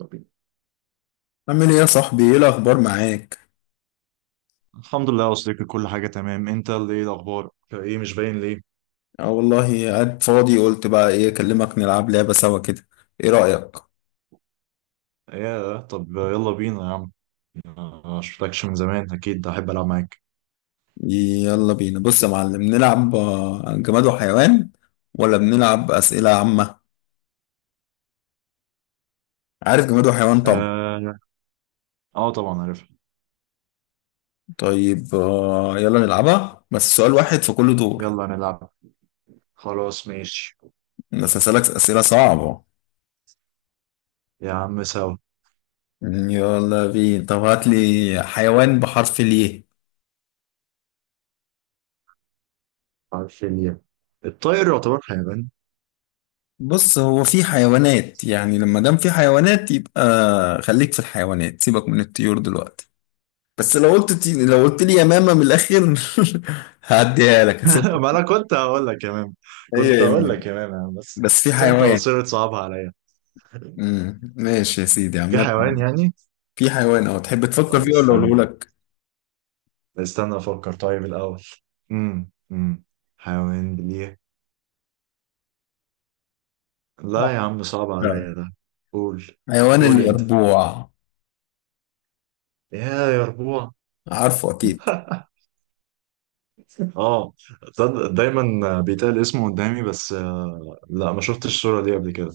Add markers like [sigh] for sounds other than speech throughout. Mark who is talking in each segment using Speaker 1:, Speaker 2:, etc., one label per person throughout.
Speaker 1: طب.
Speaker 2: عامل ايه يا صاحبي؟ ايه الاخبار معاك؟
Speaker 1: الحمد لله يا صديقي، كل حاجة تمام. انت اللي ايه الأخبار؟ ايه مش باين ليه؟
Speaker 2: اه والله، قاعد فاضي، قلت بقى ايه، اكلمك نلعب لعبة سوا كده. ايه رأيك؟
Speaker 1: ايه طب يلا بينا يا عم. ما شفتكش من زمان، أكيد أحب ألعب معاك.
Speaker 2: يلا بينا، بص يا معلم، نلعب جماد وحيوان، ولا بنلعب أسئلة عامة؟ عارف جماد وحيوان طبعا.
Speaker 1: اه، آه طبعا عارفها.
Speaker 2: طيب يلا نلعبها، بس سؤال واحد في كل دور.
Speaker 1: يلا نلعب. خلاص ماشي.
Speaker 2: بس هسألك أسئلة صعبة.
Speaker 1: يا عم سوا.
Speaker 2: يلا بينا، طب هات لي حيوان بحرف ليه.
Speaker 1: عارف ليه؟ الطائر يعتبر حيوان.
Speaker 2: بص، هو في حيوانات، يعني لما دام في حيوانات يبقى خليك في الحيوانات، سيبك من الطيور دلوقتي. بس لو قلت لي يمامة من الآخر [laughs] هعديها لك،
Speaker 1: [laughs]
Speaker 2: هسيبك.
Speaker 1: ما أنا كنت هقول لك يا مام. كنت
Speaker 2: هي
Speaker 1: هقول لك
Speaker 2: يمين.
Speaker 1: يا مام يا عم، بس.
Speaker 2: بس في
Speaker 1: بس انت
Speaker 2: حيوان.
Speaker 1: وصرت صعبها عليا.
Speaker 2: مم. ماشي يا سيدي،
Speaker 1: في حيوان
Speaker 2: عامة
Speaker 1: يعني؟
Speaker 2: في حيوان أهو، تحب تفكر
Speaker 1: طب
Speaker 2: فيه ولا
Speaker 1: استنى.
Speaker 2: أقوله لك؟
Speaker 1: استنى أفكر طيب الأول. امم امم حيوان ليه؟ لا يا عم، صعب
Speaker 2: لا.
Speaker 1: عليا ده. قول
Speaker 2: حيوان
Speaker 1: قول انت.
Speaker 2: اليربوع.
Speaker 1: يا ربوع.
Speaker 2: عارفه أكيد.
Speaker 1: [laughs] اه، تصدق دايما بيتقال اسمه قدامي، بس لا، ما شفتش الصورة دي قبل كده.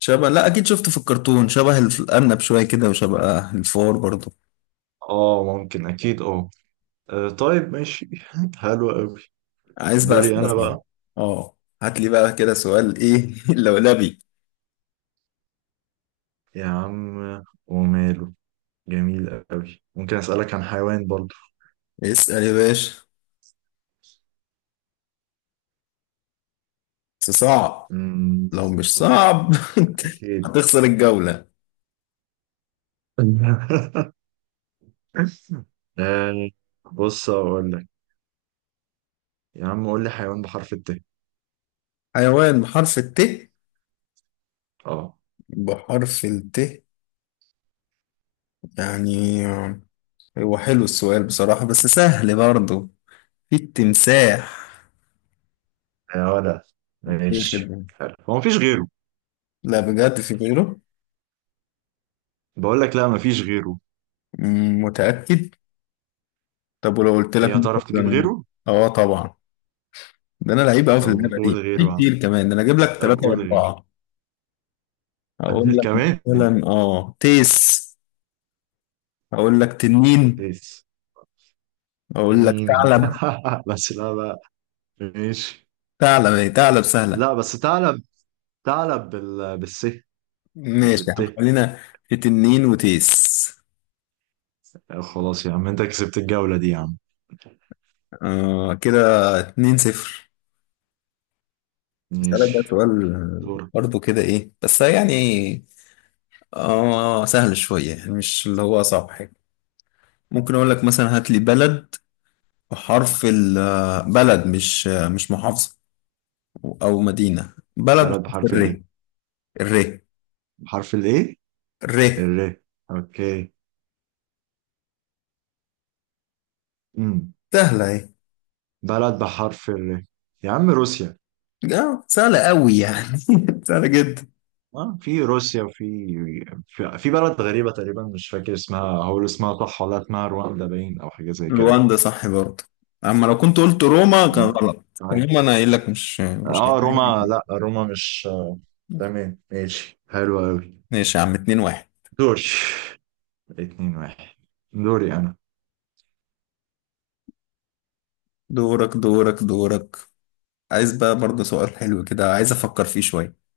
Speaker 2: شبه، لا أكيد شفته في الكرتون، شبه الأرنب شوية كده وشبه الفار برضه.
Speaker 1: اه ممكن، اكيد اه. طيب ماشي. [laughs] حلو قوي.
Speaker 2: عايز بقى
Speaker 1: دوري
Speaker 2: أسئلة
Speaker 1: انا
Speaker 2: صعبة.
Speaker 1: بقى.
Speaker 2: اه هات لي بقى كده سؤال إيه [laughs] لولبي.
Speaker 1: يا عم وماله. جميل قوي، ممكن اسألك عن حيوان برضو.
Speaker 2: اسأل يا باشا، بس صعب،
Speaker 1: مم،
Speaker 2: لو مش صعب [laughs]
Speaker 1: اكيد.
Speaker 2: هتخسر الجولة.
Speaker 1: [laughs] آه، بص اقول لك. يا عم قول لي حيوان بحرف الت.
Speaker 2: حيوان بحرف الت.
Speaker 1: اه
Speaker 2: بحرف الت. يعني هو حلو السؤال بصراحة، بس سهل برضه. في التمساح.
Speaker 1: يا ولا،
Speaker 2: إيه
Speaker 1: ماشي
Speaker 2: كده؟
Speaker 1: حلو، هو مفيش غيره؟
Speaker 2: لا بجد في غيره.
Speaker 1: بقول لك لا، مفيش غيره.
Speaker 2: مم، متأكد. طب ولو قلت لك
Speaker 1: ايه هتعرف تجيب
Speaker 2: مثلا،
Speaker 1: غيره؟
Speaker 2: اه طبعا، ده انا لعيب قوي في
Speaker 1: طب
Speaker 2: اللعبه
Speaker 1: قول
Speaker 2: دي، في
Speaker 1: غيره يا عم.
Speaker 2: كتير كمان، ده انا اجيب لك
Speaker 1: طب
Speaker 2: ثلاثه
Speaker 1: قول غيره.
Speaker 2: واربعه. اقول
Speaker 1: [laughs]
Speaker 2: لك
Speaker 1: كمان.
Speaker 2: مثلا اه تيس، اقول لك تنين،
Speaker 1: بس
Speaker 2: اقول لك
Speaker 1: مين؟
Speaker 2: ثعلب.
Speaker 1: [laughs] بس لا بقى. ماشي.
Speaker 2: ثعلب اهي، ثعلب سهلة.
Speaker 1: لا بس تعلب. بالس. مش
Speaker 2: ماشي يا عم،
Speaker 1: بالت.
Speaker 2: خلينا في تنين وتيس.
Speaker 1: خلاص يا عم انت كسبت الجولة دي يا عم.
Speaker 2: آه كده، 2-0. اسألك بقى
Speaker 1: ماشي.
Speaker 2: سؤال،
Speaker 1: دورك.
Speaker 2: برضه كده ايه بس يعني، اه سهل شوية يعني، مش اللي هو صعب حاجة. ممكن اقول لك مثلا، هات لي بلد بحرف ال، بلد مش محافظة او مدينة، بلد
Speaker 1: بلد
Speaker 2: بحرف
Speaker 1: بحرف الايه؟
Speaker 2: الر. الر.
Speaker 1: بحرف الايه؟
Speaker 2: الر.
Speaker 1: الر. اوكي. امم
Speaker 2: سهلة اهي.
Speaker 1: بلد بحرف الر. يا عم روسيا.
Speaker 2: اه سهلة قوي يعني، [laughs] سهلة جدا.
Speaker 1: اه في روسيا، وفي في بلد غريبة تقريبا، مش فاكر اسمها. هقول اسمها صح ولا اسمها رواندا باين او حاجة زي كده؟
Speaker 2: رواندا صح برضه، اما لو كنت قلت روما كان
Speaker 1: آه.
Speaker 2: غلط.
Speaker 1: طيب.
Speaker 2: روما، انا قايل لك مش
Speaker 1: اه روما،
Speaker 2: هيعجبني.
Speaker 1: لا روما مش تمام ماشي، حلو قوي.
Speaker 2: ماشي يا عم، 2-1.
Speaker 1: دوري. 2-1. دوري انا.
Speaker 2: دورك دورك دورك. عايز بقى برضه سؤال حلو كده، عايز افكر فيه شوية.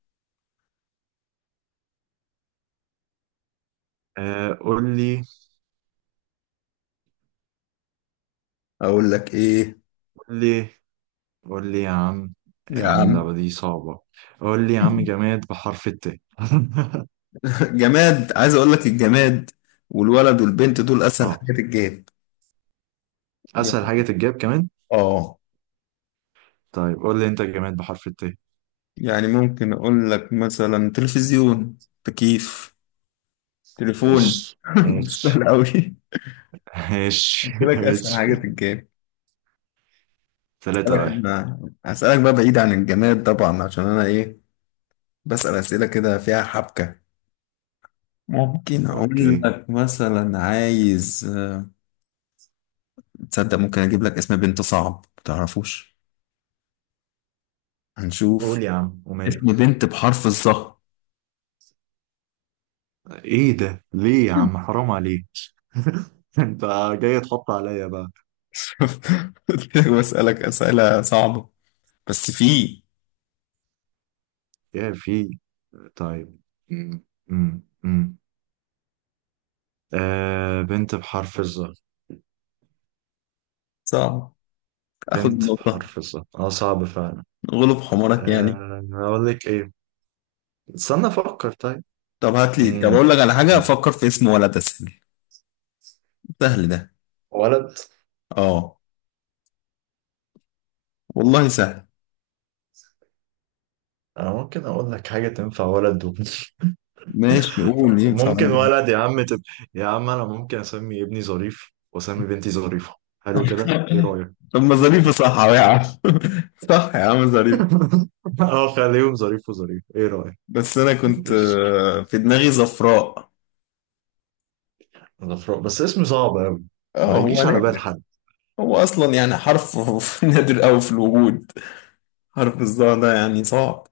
Speaker 1: آه قول لي
Speaker 2: اقول لك ايه.
Speaker 1: قول لي قول لي يا عم. يا
Speaker 2: يا
Speaker 1: عم
Speaker 2: عم.
Speaker 1: اللعبة دي صعبة. قول لي يا عم جماد بحرف الت. [laughs]
Speaker 2: [laughs] جماد، عايز اقول لك، الجماد والولد والبنت دول اسهل
Speaker 1: اه.
Speaker 2: حاجات الجاد.
Speaker 1: اسهل حاجة تتجاب كمان.
Speaker 2: اه.
Speaker 1: طيب قول لي انت جماد بحرف الت.
Speaker 2: يعني ممكن اقول لك مثلا تلفزيون، تكييف، تليفون.
Speaker 1: ايش.
Speaker 2: [laughs]
Speaker 1: ايش.
Speaker 2: سهل قوي،
Speaker 1: ماشي
Speaker 2: قلت لك اسهل
Speaker 1: ماشي.
Speaker 2: حاجه في الجيم.
Speaker 1: 3-1.
Speaker 2: هسألك، هسألك بقى بعيد عن الجماد طبعا، عشان انا ايه، بسأل اسئله كده فيها حبكه. ممكن اقول
Speaker 1: اوكي.
Speaker 2: لك مثلا، عايز تصدق ممكن اجيب لك اسم بنت صعب ما تعرفوش، هنشوف.
Speaker 1: قول يا عم وماله.
Speaker 2: اسم بنت بحرف الظهر.
Speaker 1: ايه ده؟ ليه يا عم، حرام عليك. [laughs] انت جاي تحط عليا بقى.
Speaker 2: [laughs] قلت لك بسألك اسئله صعبه، بس في.
Speaker 1: يا في. طيب. م- م- م. بنت بحرف الظهر.
Speaker 2: صعب. اخد
Speaker 1: بنت
Speaker 2: النقطه،
Speaker 1: بحرف الظهر، اه صعب فعلا.
Speaker 2: غلب حمارك يعني.
Speaker 1: اقول لك ايه؟ استنى افكر طيب.
Speaker 2: طب هات لي، طب
Speaker 1: م-
Speaker 2: اقول لك على حاجه،
Speaker 1: م.
Speaker 2: فكر في اسم ولد اسهل. سهل ده.
Speaker 1: ولد.
Speaker 2: اه والله سهل.
Speaker 1: انا ممكن اقول لك حاجة تنفع ولد. [laughs]
Speaker 2: ماشي، قول
Speaker 1: طب
Speaker 2: ينفع
Speaker 1: ممكن
Speaker 2: برضه.
Speaker 1: ولد يا عم، يا عم انا ممكن اسمي ابني ظريف واسمي بنتي ظريفة. حلو كده، ايه رأيك؟
Speaker 2: [laughs] طب ما ظريفة صح أهو يا عم، [laughs] صح يا عم، ظريفة.
Speaker 1: [laughs] اه خليهم ظريف وظريف، ايه رأيك؟
Speaker 2: بس أنا كنت في دماغي زفراء.
Speaker 1: غفران بس اسم صعب قوي،
Speaker 2: اه
Speaker 1: ما
Speaker 2: هو
Speaker 1: يجيش على بال
Speaker 2: نادر،
Speaker 1: حد.
Speaker 2: هو أصلا يعني حرف، [laughs] نادر أوي في الوجود، حرف الظاء ده يعني صعب.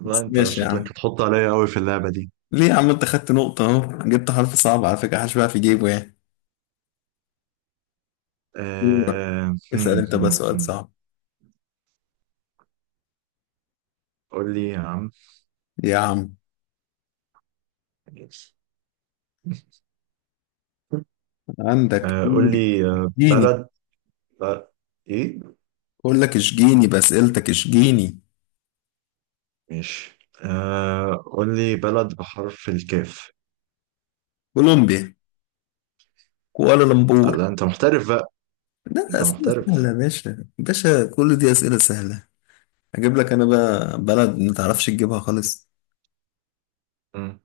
Speaker 1: لا
Speaker 2: بس
Speaker 1: انت
Speaker 2: ماشي يا عم،
Speaker 1: شكلك هتحط عليا قوي في اللعبة دي.
Speaker 2: ليه يا عم؟ أنت خدت نقطة أهو، جبت حرف صعب على فكرة، حشبها في جيبه يعني. دورك.
Speaker 1: آه... هم،
Speaker 2: اسأل أنت بقى
Speaker 1: هم،
Speaker 2: سؤال
Speaker 1: هم.
Speaker 2: صعب.
Speaker 1: قول لي يا عم.
Speaker 2: يا عم.
Speaker 1: [laughs]
Speaker 2: عندك
Speaker 1: قول
Speaker 2: إيه؟
Speaker 1: لي
Speaker 2: جيني.
Speaker 1: بلد. ب... ايه؟
Speaker 2: أقول لك اشجيني بأسئلتك، اشجيني.
Speaker 1: ماشي. قول لي بلد بحرف الكاف.
Speaker 2: كولومبيا، كوالالمبور.
Speaker 1: لا انت محترف بقى.
Speaker 2: لا
Speaker 1: انت
Speaker 2: أسئلة سهلة
Speaker 1: محترف.
Speaker 2: يا باشا، باشا كل دي أسئلة سهلة. أجيب لك أنا بقى بلد ما تعرفش تجيبها خالص.
Speaker 1: مم.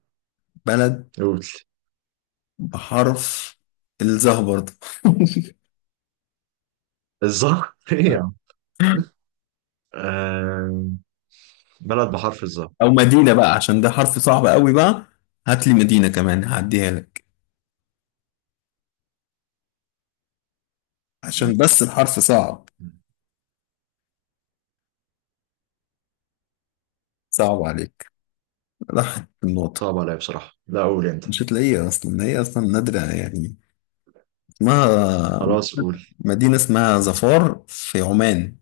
Speaker 2: بلد
Speaker 1: قول.
Speaker 2: بحرف الظه برضه.
Speaker 1: الظهر. [laughs] ايه يا عم. آه... بلد بحرف الظهر.
Speaker 2: [laughs] أو مدينة بقى، عشان ده حرف صعب قوي بقى، هات لي مدينة كمان هعديها لك، عشان بس الحرف صعب. صعب عليك، راحت النقطة.
Speaker 1: صعب عليا بصراحة، لا قول انت.
Speaker 2: مش هتلاقيها أصلا، هي أصلا نادرة يعني. اسمها،
Speaker 1: خلاص قول.
Speaker 2: مدينة اسمها ظفار في عمان.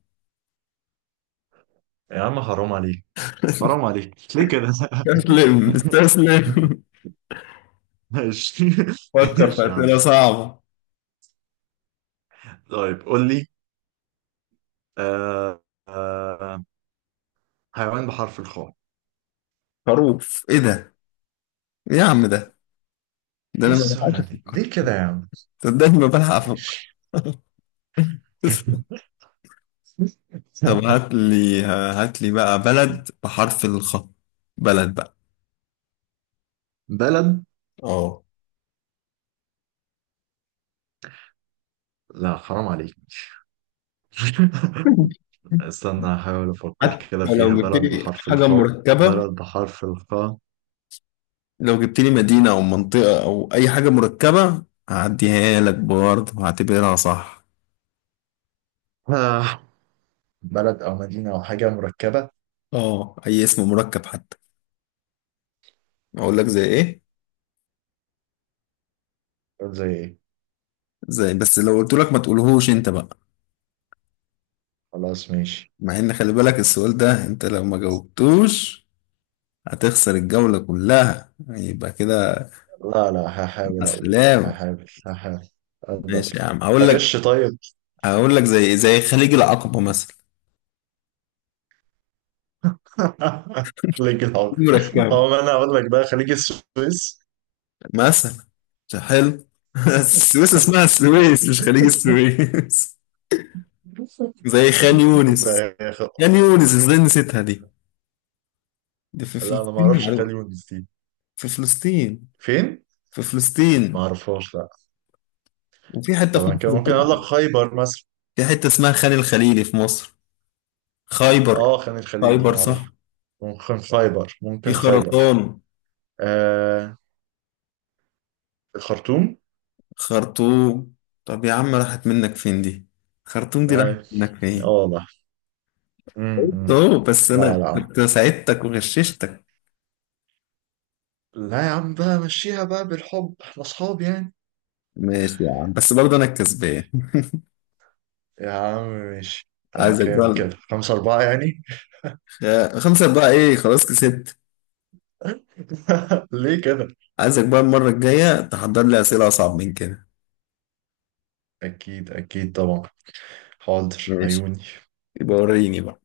Speaker 1: يا عم حرام عليك.
Speaker 2: [laughs]
Speaker 1: حرام عليك ليه كده؟
Speaker 2: استسلم
Speaker 1: [laughs]
Speaker 2: استسلم.
Speaker 1: ماشي.
Speaker 2: فكر في
Speaker 1: ماشي يا
Speaker 2: أسئلة
Speaker 1: عم.
Speaker 2: صعبة.
Speaker 1: طيب قول لي. آه... آه... حيوان بحرف الخاء.
Speaker 2: خروف، ايه ده؟ ايه يا عم ده، ده
Speaker 1: ايه
Speaker 2: انا ما بلحقش
Speaker 1: السهولة دي
Speaker 2: افكر،
Speaker 1: ليه كده يا عم؟
Speaker 2: صدقني ما بلحق افكر.
Speaker 1: ماشي.
Speaker 2: [laughs]
Speaker 1: [laughs]
Speaker 2: طب هات لي بقى بلد بحرف الخاء. بلد بقى.
Speaker 1: بلد.
Speaker 2: اه.
Speaker 1: لا حرام عليك. [laughs] استنى هحاول أفكر كده
Speaker 2: حتى
Speaker 1: فيها،
Speaker 2: لو جبت
Speaker 1: بلد
Speaker 2: لي
Speaker 1: بحرف
Speaker 2: حاجة
Speaker 1: الخاء.
Speaker 2: مركبة،
Speaker 1: بلد بحرف الخاء.
Speaker 2: لو جبت لي مدينة أو منطقة أو أي حاجة مركبة هعديها لك برضه، هعتبرها صح.
Speaker 1: آه. بلد أو مدينة أو حاجة مركبة.
Speaker 2: اه أي اسم مركب حتى. أقول لك زي إيه.
Speaker 1: قول زي إيه.
Speaker 2: زي، بس لو قلت لك ما تقولهوش أنت بقى.
Speaker 1: خلاص ماشي.
Speaker 2: مع إن، خلي بالك، السؤال ده أنت لو ما جاوبتوش هتخسر الجولة كلها، يبقى كده
Speaker 1: لا لا،
Speaker 2: مع
Speaker 1: هحاول أقول.
Speaker 2: السلامة.
Speaker 1: هحاول
Speaker 2: ماشي يا
Speaker 1: أقدر.
Speaker 2: عم، هقول لك.
Speaker 1: أغش طيب.
Speaker 2: هقول لك زي خليج العقبة مثلا.
Speaker 1: [laughs] خليج العقل.
Speaker 2: مركبة.
Speaker 1: هو ما أنا أقول لك بقى خليج السويس.
Speaker 2: مثلا مش حلو. [laughs] السويس اسمها السويس، مش خليج
Speaker 1: [laughs]
Speaker 2: السويس. [laughs] زي خان
Speaker 1: ده
Speaker 2: يونس.
Speaker 1: يا أخي.
Speaker 2: خان يونس ازاي نسيتها؟ دي في
Speaker 1: لا أنا ما
Speaker 2: فلسطين
Speaker 1: أعرفش، خليج
Speaker 2: معروف.
Speaker 1: ونسيت.
Speaker 2: في فلسطين
Speaker 1: فين؟
Speaker 2: في
Speaker 1: ما
Speaker 2: فلسطين
Speaker 1: أعرفش، لا.
Speaker 2: وفي حتة في
Speaker 1: طبعا كده
Speaker 2: مصر
Speaker 1: ممكن
Speaker 2: برضه.
Speaker 1: أقول لك خيبر مثلا.
Speaker 2: في حتة اسمها خان الخليلي في مصر. خيبر،
Speaker 1: اه خان الخليلي دي
Speaker 2: خيبر
Speaker 1: معروفة.
Speaker 2: صح.
Speaker 1: ممكن خيبر
Speaker 2: في
Speaker 1: ممكن خيبر
Speaker 2: خرطان،
Speaker 1: آه الخرطوم.
Speaker 2: خرطوم. طب يا عم راحت منك فين دي؟ خرطوم دي راحت
Speaker 1: طيب.
Speaker 2: منك
Speaker 1: اه
Speaker 2: فين؟
Speaker 1: والله.
Speaker 2: قلت
Speaker 1: امم
Speaker 2: اهو، بس
Speaker 1: لا
Speaker 2: انا
Speaker 1: لا،
Speaker 2: كنت ساعدتك وغششتك.
Speaker 1: لا يا عم بقى مشيها بقى بالحب، احنا اصحاب يعني.
Speaker 2: ماشي يا عم، بس برضه انا الكسبان.
Speaker 1: يا عم ماشي. آه
Speaker 2: عايزك
Speaker 1: كام
Speaker 2: بقى.
Speaker 1: كده، 5-4 يعني.
Speaker 2: خمسة بقى، ايه خلاص كسبت.
Speaker 1: [laughs] ليه كده؟
Speaker 2: عايزك بقى المرة الجاية تحضر لي أسئلة أصعب من كده.
Speaker 1: أكيد أكيد طبعا. حاضر
Speaker 2: ماشي.
Speaker 1: عيوني.
Speaker 2: يبقى وريني بقى.